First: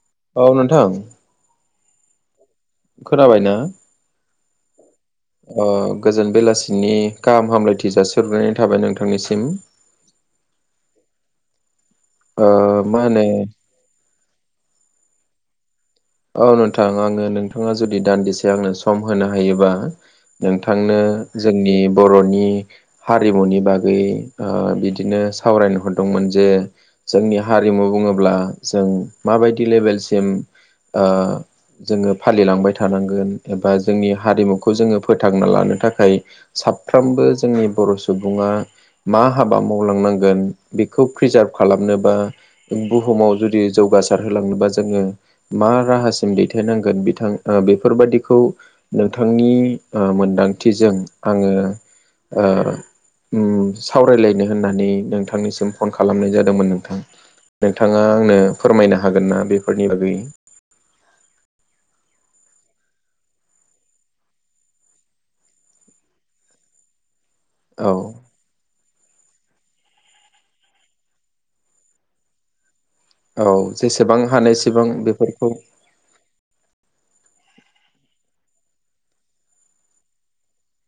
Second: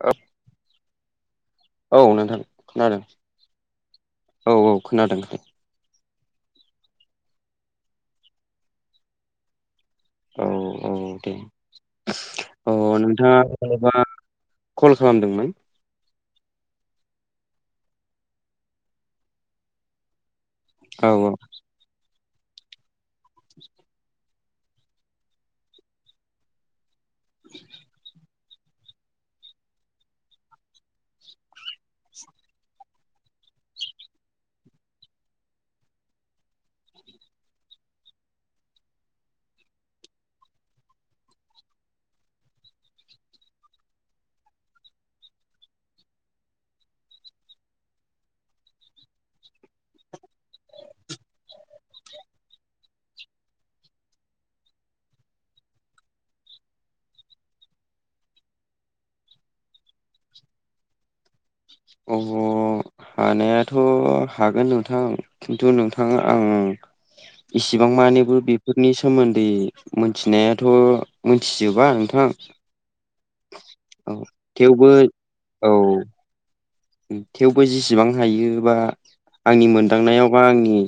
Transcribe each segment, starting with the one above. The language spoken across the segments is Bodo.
औ। औ नोंथां? औ नोंथां खोनादों खोनाबायना औ औ खोनादों। गोजोन बेलासिनि गाहाम हामलायथि जासिग्रोनाय थाबाय नोंथांनिसिम। औ औ दे ओ औ मा होनो नोंथाङा मानोबा कल खालामदोंमोन? औ नोंथां आङो नोंथाङा जुदि दान्दिसे आंनो सम होनो हायोबा नोंथांनो औ औ जोंनि बर'नि हारिमुनि बागै बिदिनो सावरायनो हरदोंमोन जे जोंनि हारिमु बुङोब्ला जों माबायदि लेभेलसिम ओ जोङो फालिलांबाय थानांगोन एबा जोंनि हारिमुखौ जोङो फोथांना लानो थाखाय साफ्रोमबो जोंनि बर' सुबुङा मा हाबा मावलांनांगोन बेखौ प्रिजार्भ खालामनोबा बुहुमाव जुदि जौगासार होलांनोबा जोङो मा राहासिम दैथायनांगोन बिथां ओ बेफोरबादिखौ नोंथांनि ओ मोनदांथिजों आङो ओ ओम सावरायलायनो होननानै नोंथांनिसिम फन खालामनाय जादोंमोन नोंथां। नोंथाङा आंनो फोरमायनो हागोन ना बेफोरनि बागै। [unintelligible] हानायाथ' हागोन नोंथां खिन्थु नोंथाङा आं इसिबां औ मानिबो बे बेफोरनि सोमोन्दै मिथिनायाथ' मिथिजोबा नोंथां। औ औ जेसेबां हानायसेबां थेवबो बेफोरखौ औ थेवबो जिसिबां हायो बा आंनि मोनदांनायाव बा आंनि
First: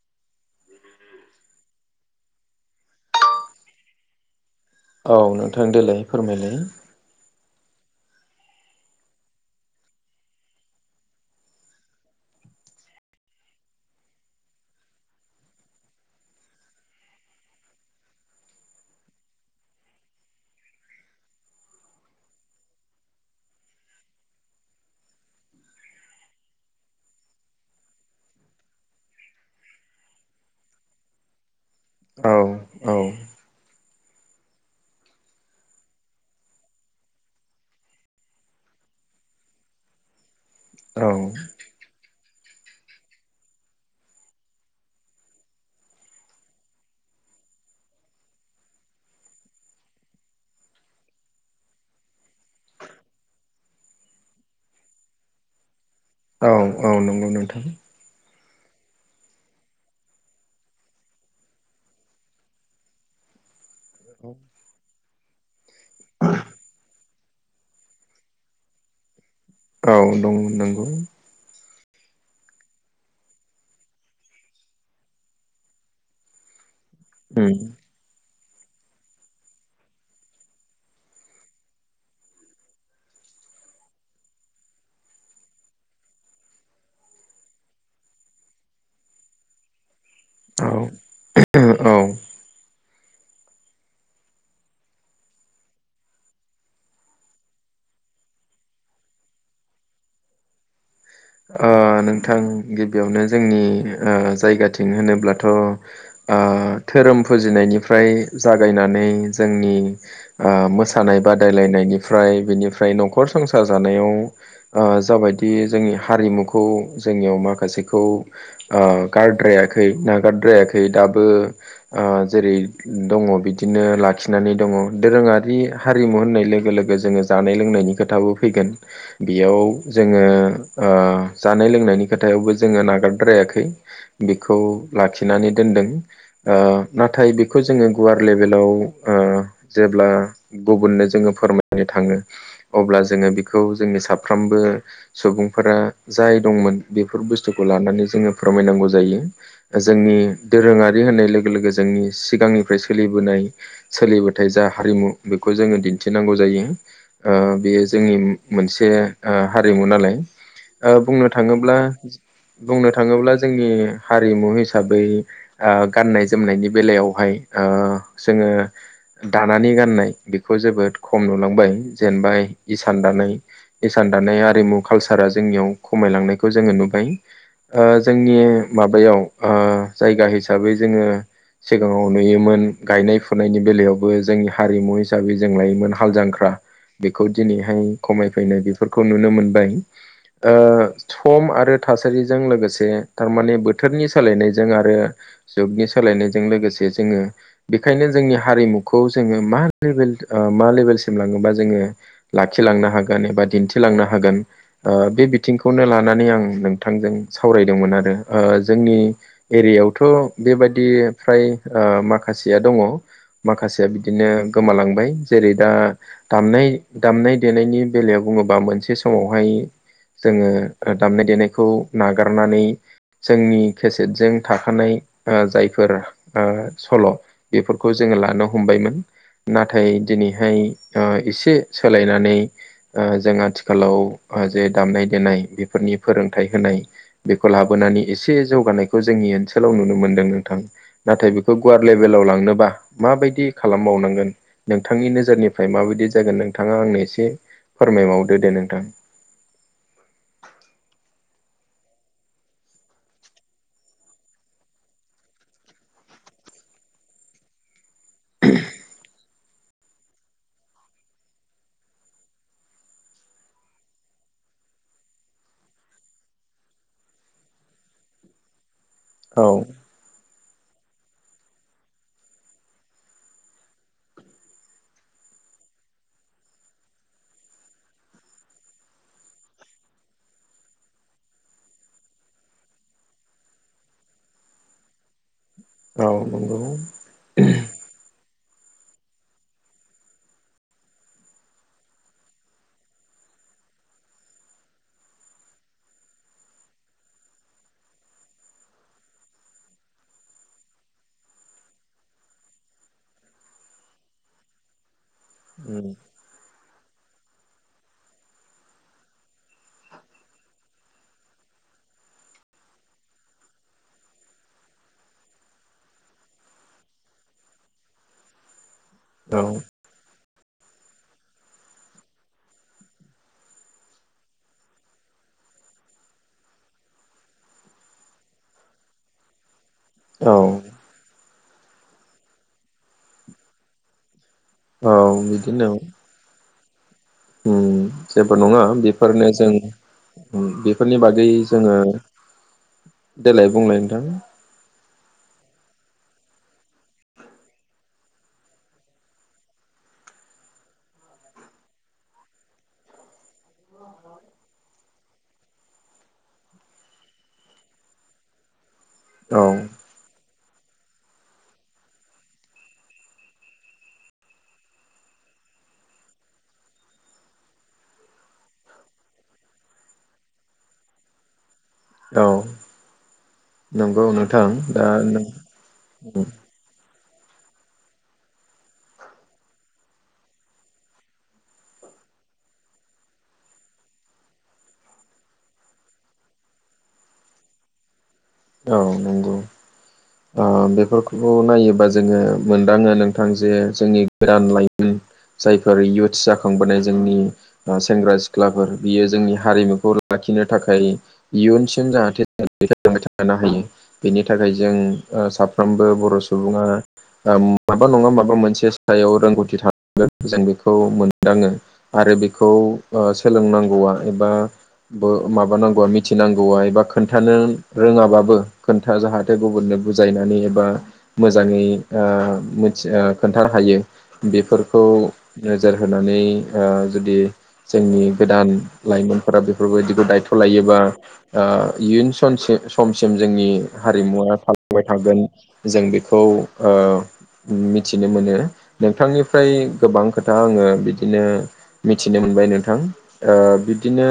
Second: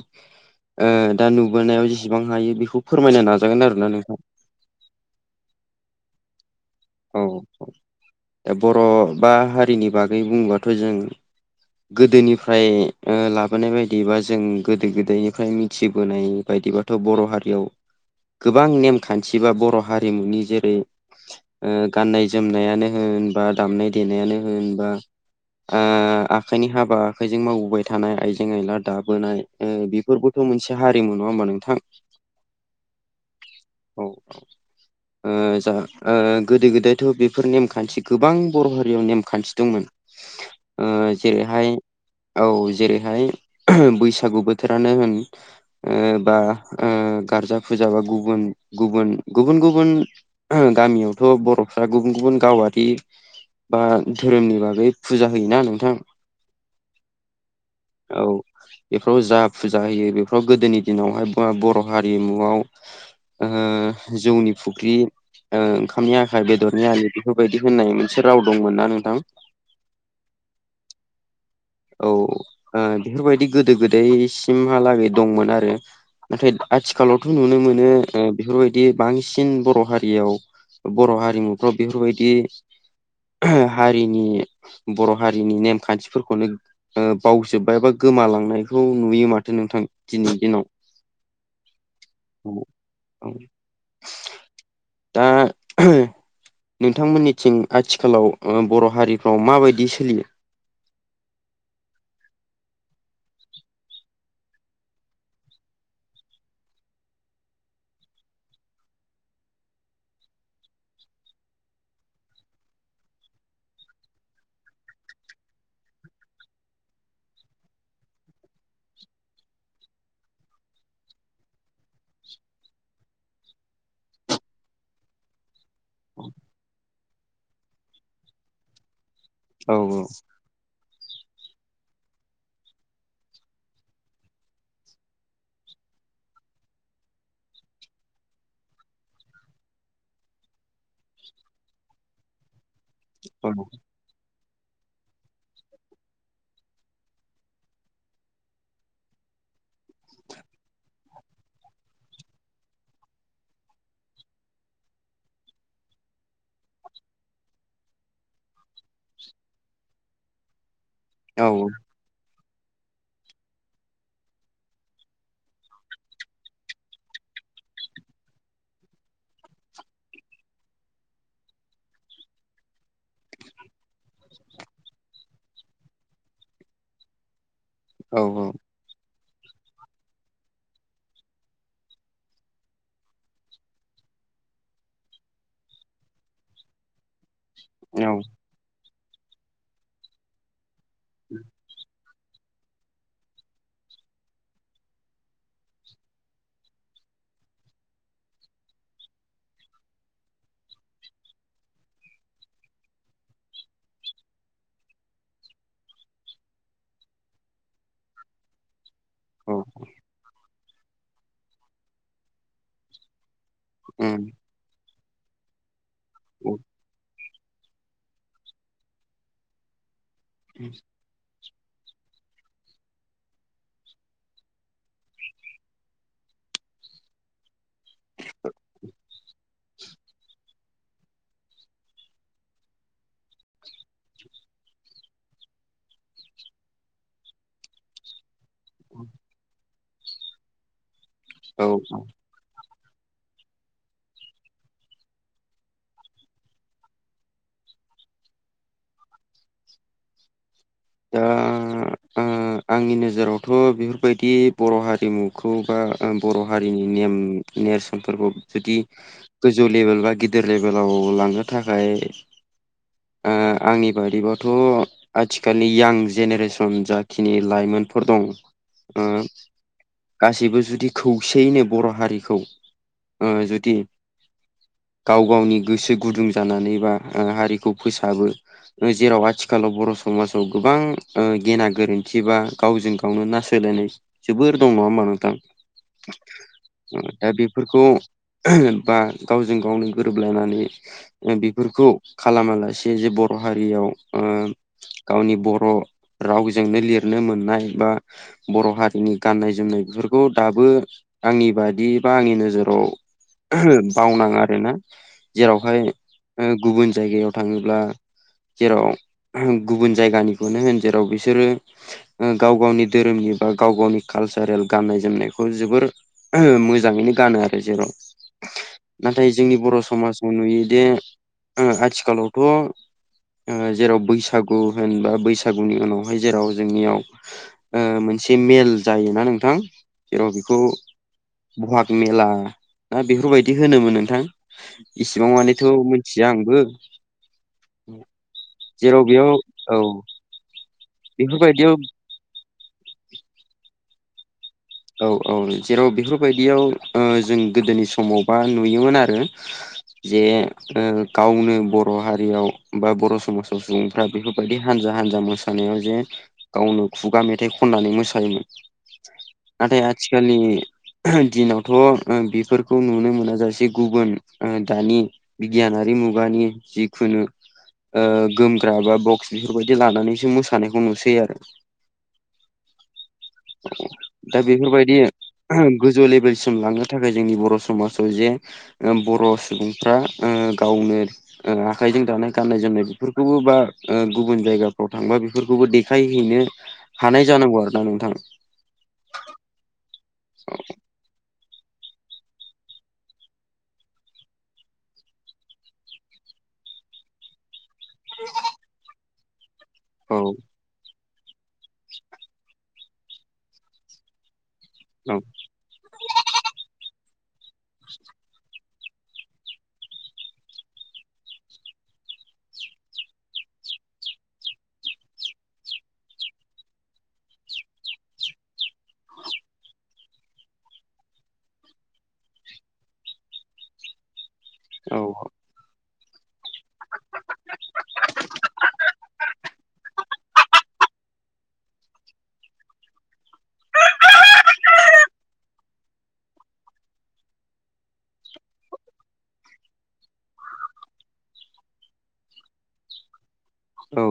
ओ दा नुबोनायाव जेसेबां हायो बेखौ फोरमायनो नाजागोन आरो ना नोंथां। औ नोंथां देलाय फोरमायलाय औ ओ बर' बा हारिनि बागै बुंबाथ' जों गोदोनिफ्राय लाबोनाय बायदि बा जों गोदो गोदायनिफ्राय मिथिबोनाय बायदिबा थ बर' हारियाव गोबां नेमखान्थि बा बर' हारिमुनि जेरै ओ गाननाय जोमनायानो होन बा दामनाय देनायानो होन बा ओ आखाइनि हाबा आखाइजों मावबोबाय थानाय आइजें आयला दाबोनाय ओम बिफोरबोथ' मोनसे हारिमु नङा होमबा नोंथां औ औ। औ ओ आ जा ओ गोदो गोदायथ' बेफोर नेमखान्थि गोबां बर' हारियाव नेमखान्थि दंमोन। ओ औ जेरैहाय औ जेरैहाय बैसागु बोथोरानो होन ओ बा ओ गारजा फुजा बा गुबुन गुबुन गुबुन गुबुन गामियावथ' बर'फ्रा गुबुन गुबुन गावारि बा धोरोमनि बागै फुजा होयोना नोंथां औ औ नंगौ नोंथां। औ। बेफोराव जा फुजा होयो बेफोराव गोदोनि दिनावहाय बर' हारिमुआव ओ जौनि फुख्रि ओ ओंखा मनि आखाइ बेदरनि आलि बेफोरबायदि होननाय मोनसे राव दंमोन ना नोंथां औ दं नोंगौ। औ ओ बेफोरबायदि गोदो गोदायसिमहालागै दंमोन आरो नाथाय आथिखालावथ' उम नुनो मोनो। बेफोरबायदि बांसिन बर' हारियाव बर' हारिमुफ्राव बेफोरबायदि हारिनि बर' हारिनि नेमखान्थिफोरखौनो ओ बावजोब्बाय बा गोमालांनायखौ नुयो माथो नोंथां दिनैनि दिनाव‌। औ औ औ औ। दा नोंथांमोननिथिं आथिखालाव ओ बर' हारिफ्राव माबायदि सोलियो ओ नोंथां गिबियावनो जोंनि जायगाथिं होनोब्लाथ' ओ धोरोम फुजिनायनिफ्राय जागायनानै जोंनि ओ मोसानाय बादायलायनायनिफ्राय बेनिफ्राय न'खर संसार जानायाव जाबायदि जोंनि हारिमुखौ जोंनियाव माखासेखौ ओ गारद्रायाखै नागारद्रायाखै दाबो ओ जेरै दङ बिदिनो लाखिनानै दङ दोरोङारि हारिमु होननाय लोगो लोगो जोङो जानाय लोंनायनि खोथाबो फैगोन बेयाव औ जोङो ओ जानाय लोंनायनि खोथायावबो जोङो नागारद्रायाखै बेखौ लाखिनानै दोनदों। नाथाय बेखौ जोङो गुवार लेभेलाव जेब्ला गुबुननो जोङो फोरमायनो थाङो अब्ला जोङो औ बिखौ जोंनि साफ्रोमबो सुबुं फोर जाय दंमोन बेफोर बुस्थुखौ लानानै जोङो फोरमायनांगौ जायो। जोंनि दोरोङारि होननाय लोगो लोगो जोंनि सिगांनिफ्राय सोलिबोनाय सोलिबोथाय जा हारिमु बेखौ जोङो दिन्थिनांगौ जायो। बेयो जोंनि मोनसे हारिमु नालाय बुंनो औ थाङोब्ला बुंनो थाङोब्ला जोंनि हारिमु हिसाबै गाननाय जोमनायनि बेलायावहाय जोङो दानानै गाननाय बेखौ जोबोद खम नुलांबाय जेनेबा इसान दानाय इसान दानाय आरिमु कालसारा जोंनियाव खमायलांनायखौ जोङो नुबाय औ जोंनि माबायाव जायगा हिसाबै जोङो सिगाङाव नुयोमोन गायनाय फुनायनि बेलायावबो जोंनि हारिमु हिसाबै जों लायोमोन हाल जांक्रा बेखौ दिनैहाय औ खमायफैनाय बेफोरखौ नुनो मोनबाय सम आरो थासारिजों लोगोसे थारमाने बोथोरनि सोलायनायजों आरो जुगनि सोलायनायजों लोगोसे जोङो बेखायनो जोंनि हारिमुखौ जोङो मा लेभेल मा लेभेलसिम लाङोबा जोङो। लाखिलांनो हागोन एबा दिन्थिलांनो हागोन। बे बिथिंखौनो लानानै आं नोंथांजों सावरायदोंमोन आरो जोंनि औ एरियायावथ' बेबायदि फ्राय माखासेया दङ। माखासेया बिदिनो उम गोमालांबाय जेरै दा दामनाय दामनाय देनायनि बेलायाव बुङोबा मोनसे समावहाय जोङो दामनाय देनायखौ नागारनानै जोंनि केसेटजों थाखानाय जायफोर सल' बेफोरखौ जोङो लानो हमबायमोन नाथाय दिनैहाय एसे सोलायनानै जों आथिखालाव जे दामनाय देनाय बेफोरनि फोरोंथाइ होनाय बेखौ लाबोनानै एसे जौगानायखौ जोंनि ओनसोलाव नुनो मोनदों नोंथां। नाथाय बेखौ औ गुवार औ लेभेलाव लांनोबा माबायदि खालामबावनांगोन नोंथांनि नोजोरनिफ्राय माबायदि जागोन नोंथाङा आंनो एसे फोरमायबावदो दे नोंथां। दा ओ आंनि नोजोरावथ' बेफोरबायदि बर' हारिमुखौ बा बर' हारिनि नेम नेरसोनफोरखौ जुदि गोजौ लेभेल बा गिदिर लेभेलाव लांनो थाखाय आंनि बाददिबाथ' आथिखालनि यां जेनेरेसन जाखिनि लाइमोनफोर दं औ गासैबो जुदि खौसेयैनो बर' हारिखौ जुदि गाव गावनि गोसो गुदुं जानानै बा हारिखौ फोसाबो जेराव आथिखालाव बर' समाजाव गोबां गेना गोरोन्थि बा गावजों गाव बेयावनो ना सोलायनाय जोबोर दं नङा होमबा नोंथां औ नंगौ दा बे बेफोरखौ बा गावजों गावनो गोरोबलायनानै बेफोरखौ। खालामालासे जे बर' हारियाव। गावनि बर' रावजोंनो लिरनो मोननाय बा बर' हारिनि गाननाय जोमनाय बेफोरखौ दाबो आंनि बादि बा आंनि नोजोराव। बावनाङो आरोना जेरावहाय उम गुबुन जायगायाव थाङोब्ला जेराव गुबुन जायगानिखौनो होन जेराव बिसोरो गाव गावनि धोरोमनि बा गाव गावनि कालसारेल गाननाय जोमनायखौ जोबोर मोजाङैनो गानो आरो जेराव नाथाय औ जोंनि बर' समाजाव नुयोदि। आथिखालावथ' जेराव बैसागु होनबा बैसागुनि उनावहाय जेराव जोंनियाव मोनसे मेल जायोना नोंथां। जेराव औ बेखौ बहाग मेला ना बेफोरबायदि होनोमोन नोंथां? औ इसिबां मानिथ' बिदिनो मिथिया आंबो। जेबो नङा जेराव बेफोरनो बेयाव जों औ बेफोरनि बागै जोङो बेफोरबायदियाव देलाय बुंलाय नोंथां। औ औ जेराव बेफोरबायदियाव जों गोदोनि समावबा नुयोमोन आरो जे गावनो बर' हारियाव बा बर' समाजाव सुबुंफ्रा बेफोरबायदि हानजा हानजा मोसा मोसानायाव जे गावनो खुगा मेथाइ खननानै मोसायोमोन। औ। नाथाय आथिखालनि दिनावथ' बेफोरखौ नुनो मोन जाासे गुबुन दानि बिगियानारि मुगानि जिखुनु गोमग्रा बा बक्स बेफोरबायदि लानानैसो मोसानायखौ नुसै आरो। औ नंगौ नो दा बेफोरबायदि गोजौ लेभेलसिम लांनो थाखाय जोंनि बर' समाजाव जे बर' सुबुंफ्रा गावनो आखाइजों दानाय गाननाय जोमनाय बेफोरखौबो बा गुबुन जायगाफ्राव थांबा बेफोरखौबो देखायहैनो हानाय जानांगौ आरो ना नोंथां। औ नंगौ। ओ बेफोरखौल' खौ नायोबा जोङो मोनदाङो नोंथां जे जोंनि गोदान लाइमोन जायफोर युथ्स जाखांबोनाय जोंनि सेंग्रा सिख्लाफोर बियो जोंनि हारिमुखौ औ लाखिनो थाखाय इयुनसिम जाहाथे होनो हायो बेनि थाखाय औ जों साफ्रोमबो बर' सुबुङा माबा नङा माबा मोनसे सायाव रोंगौथि थांगोन जों बेखौ मोनदाङो। आरो बेखौ सोलोंनांगौआ एबा बो माबानांगौआ मिथिनांगौआ एबा खोन्थानो रोङाबाबो खोन्था जाहाथे गुबुननो बुजायनानै एबा मोजाङै ओ मिथि ओ खोन्थानो हायो बेफोर औ औ। नोजोर होनानै जुदि जोंनि गोदान लाइमोनफोरा बेफोरबायदिखौ दायथ' लायोबा इयुन सनसे समसिम जोंनि हारिमुवा थालांबाय थागोन जों बेखौ ओ मिथिनो मोनो। नोंथांनिफ्राय गोबां खोथा आङो बिदिनो मिथिनो मोनबाय नोंथां। ओ औ बिदिनो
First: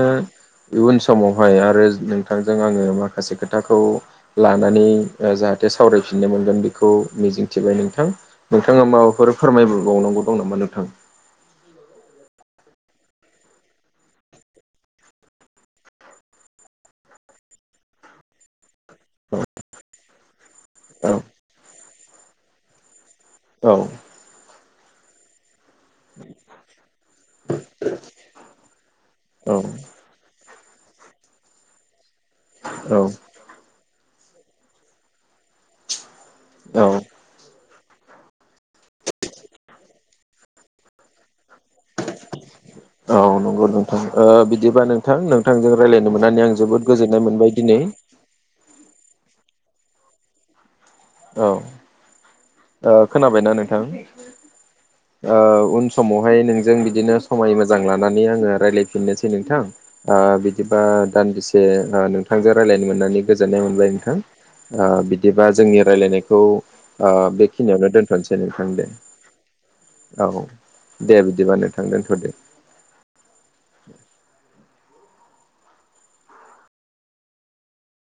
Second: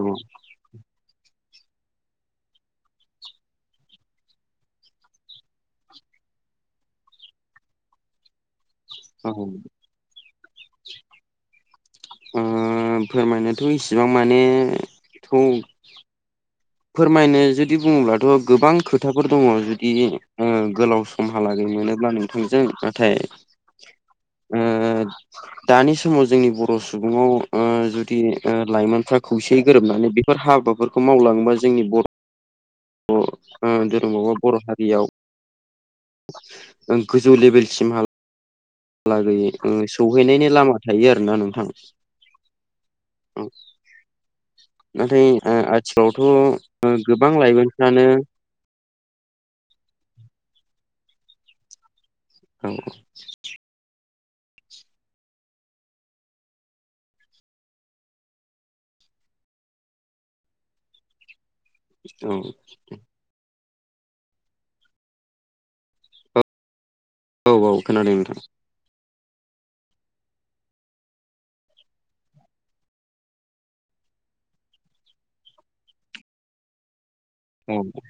इयुन समावहाय आरो नोंथांजों आङो माखासे खोथाखौ लानानै जाहाथे सावरायफिननो मोनगोन बेखौ मिजिंथिबाय नोंथां। नोंथाङा औ माबाफोर फोरमायबावनांगौ दं नामा नोंथां? फोरमायनोथ' इसिबां माने थौ फोरमायनो जुदि बुङोब्लाथ' गोबां खोथाफोर दङ जुदि गोलाव औ समहालागै मोनोब्ला नोंथांजों। नाथाय औ। [inaudible] दानि समाव जोंनि बर' सुबुङाव जुदि लाइमोनफ्रा औ खौसेयै गोरोबनानै बे फोर हाबाफोरखौ मावलाङोबा जोंनि बर' औ धोरोमावा बर' हारियाव औ [unintelligible] टु लेभेलसिमहालागैयै सौहैनायनि लामा थायो आरोना नोंथां। औ नंगौ नोंथां ओ बिदिबा [inaudible] नोंथां नाथाय नोंथांजों रायज्लायनो मोननानै आं जोबोद आथिखालावथ' गोजोननाय गोबां मोनबाय दिनै लाइमोनफ्रानो औ औ खोनाबायना नोंथां [inaudible] उन समावहाय नोंजों बिदिनो समाय मोजां लानानै आङो रायज्लायफिननोसै नोंथां बिदिबा दान्दिसे औ नोंथांजों रायज्लायनो मोननानै गोजोननाय मोनबाय नोंथां बिदिबा जोंनि रायज्लायनायखौ औ खिनियावनो खोनादों दोनथ'नोसै नोंथां दे औ दे बिदिबा नोंथां दोनथ'दो [unintelligible] औ दे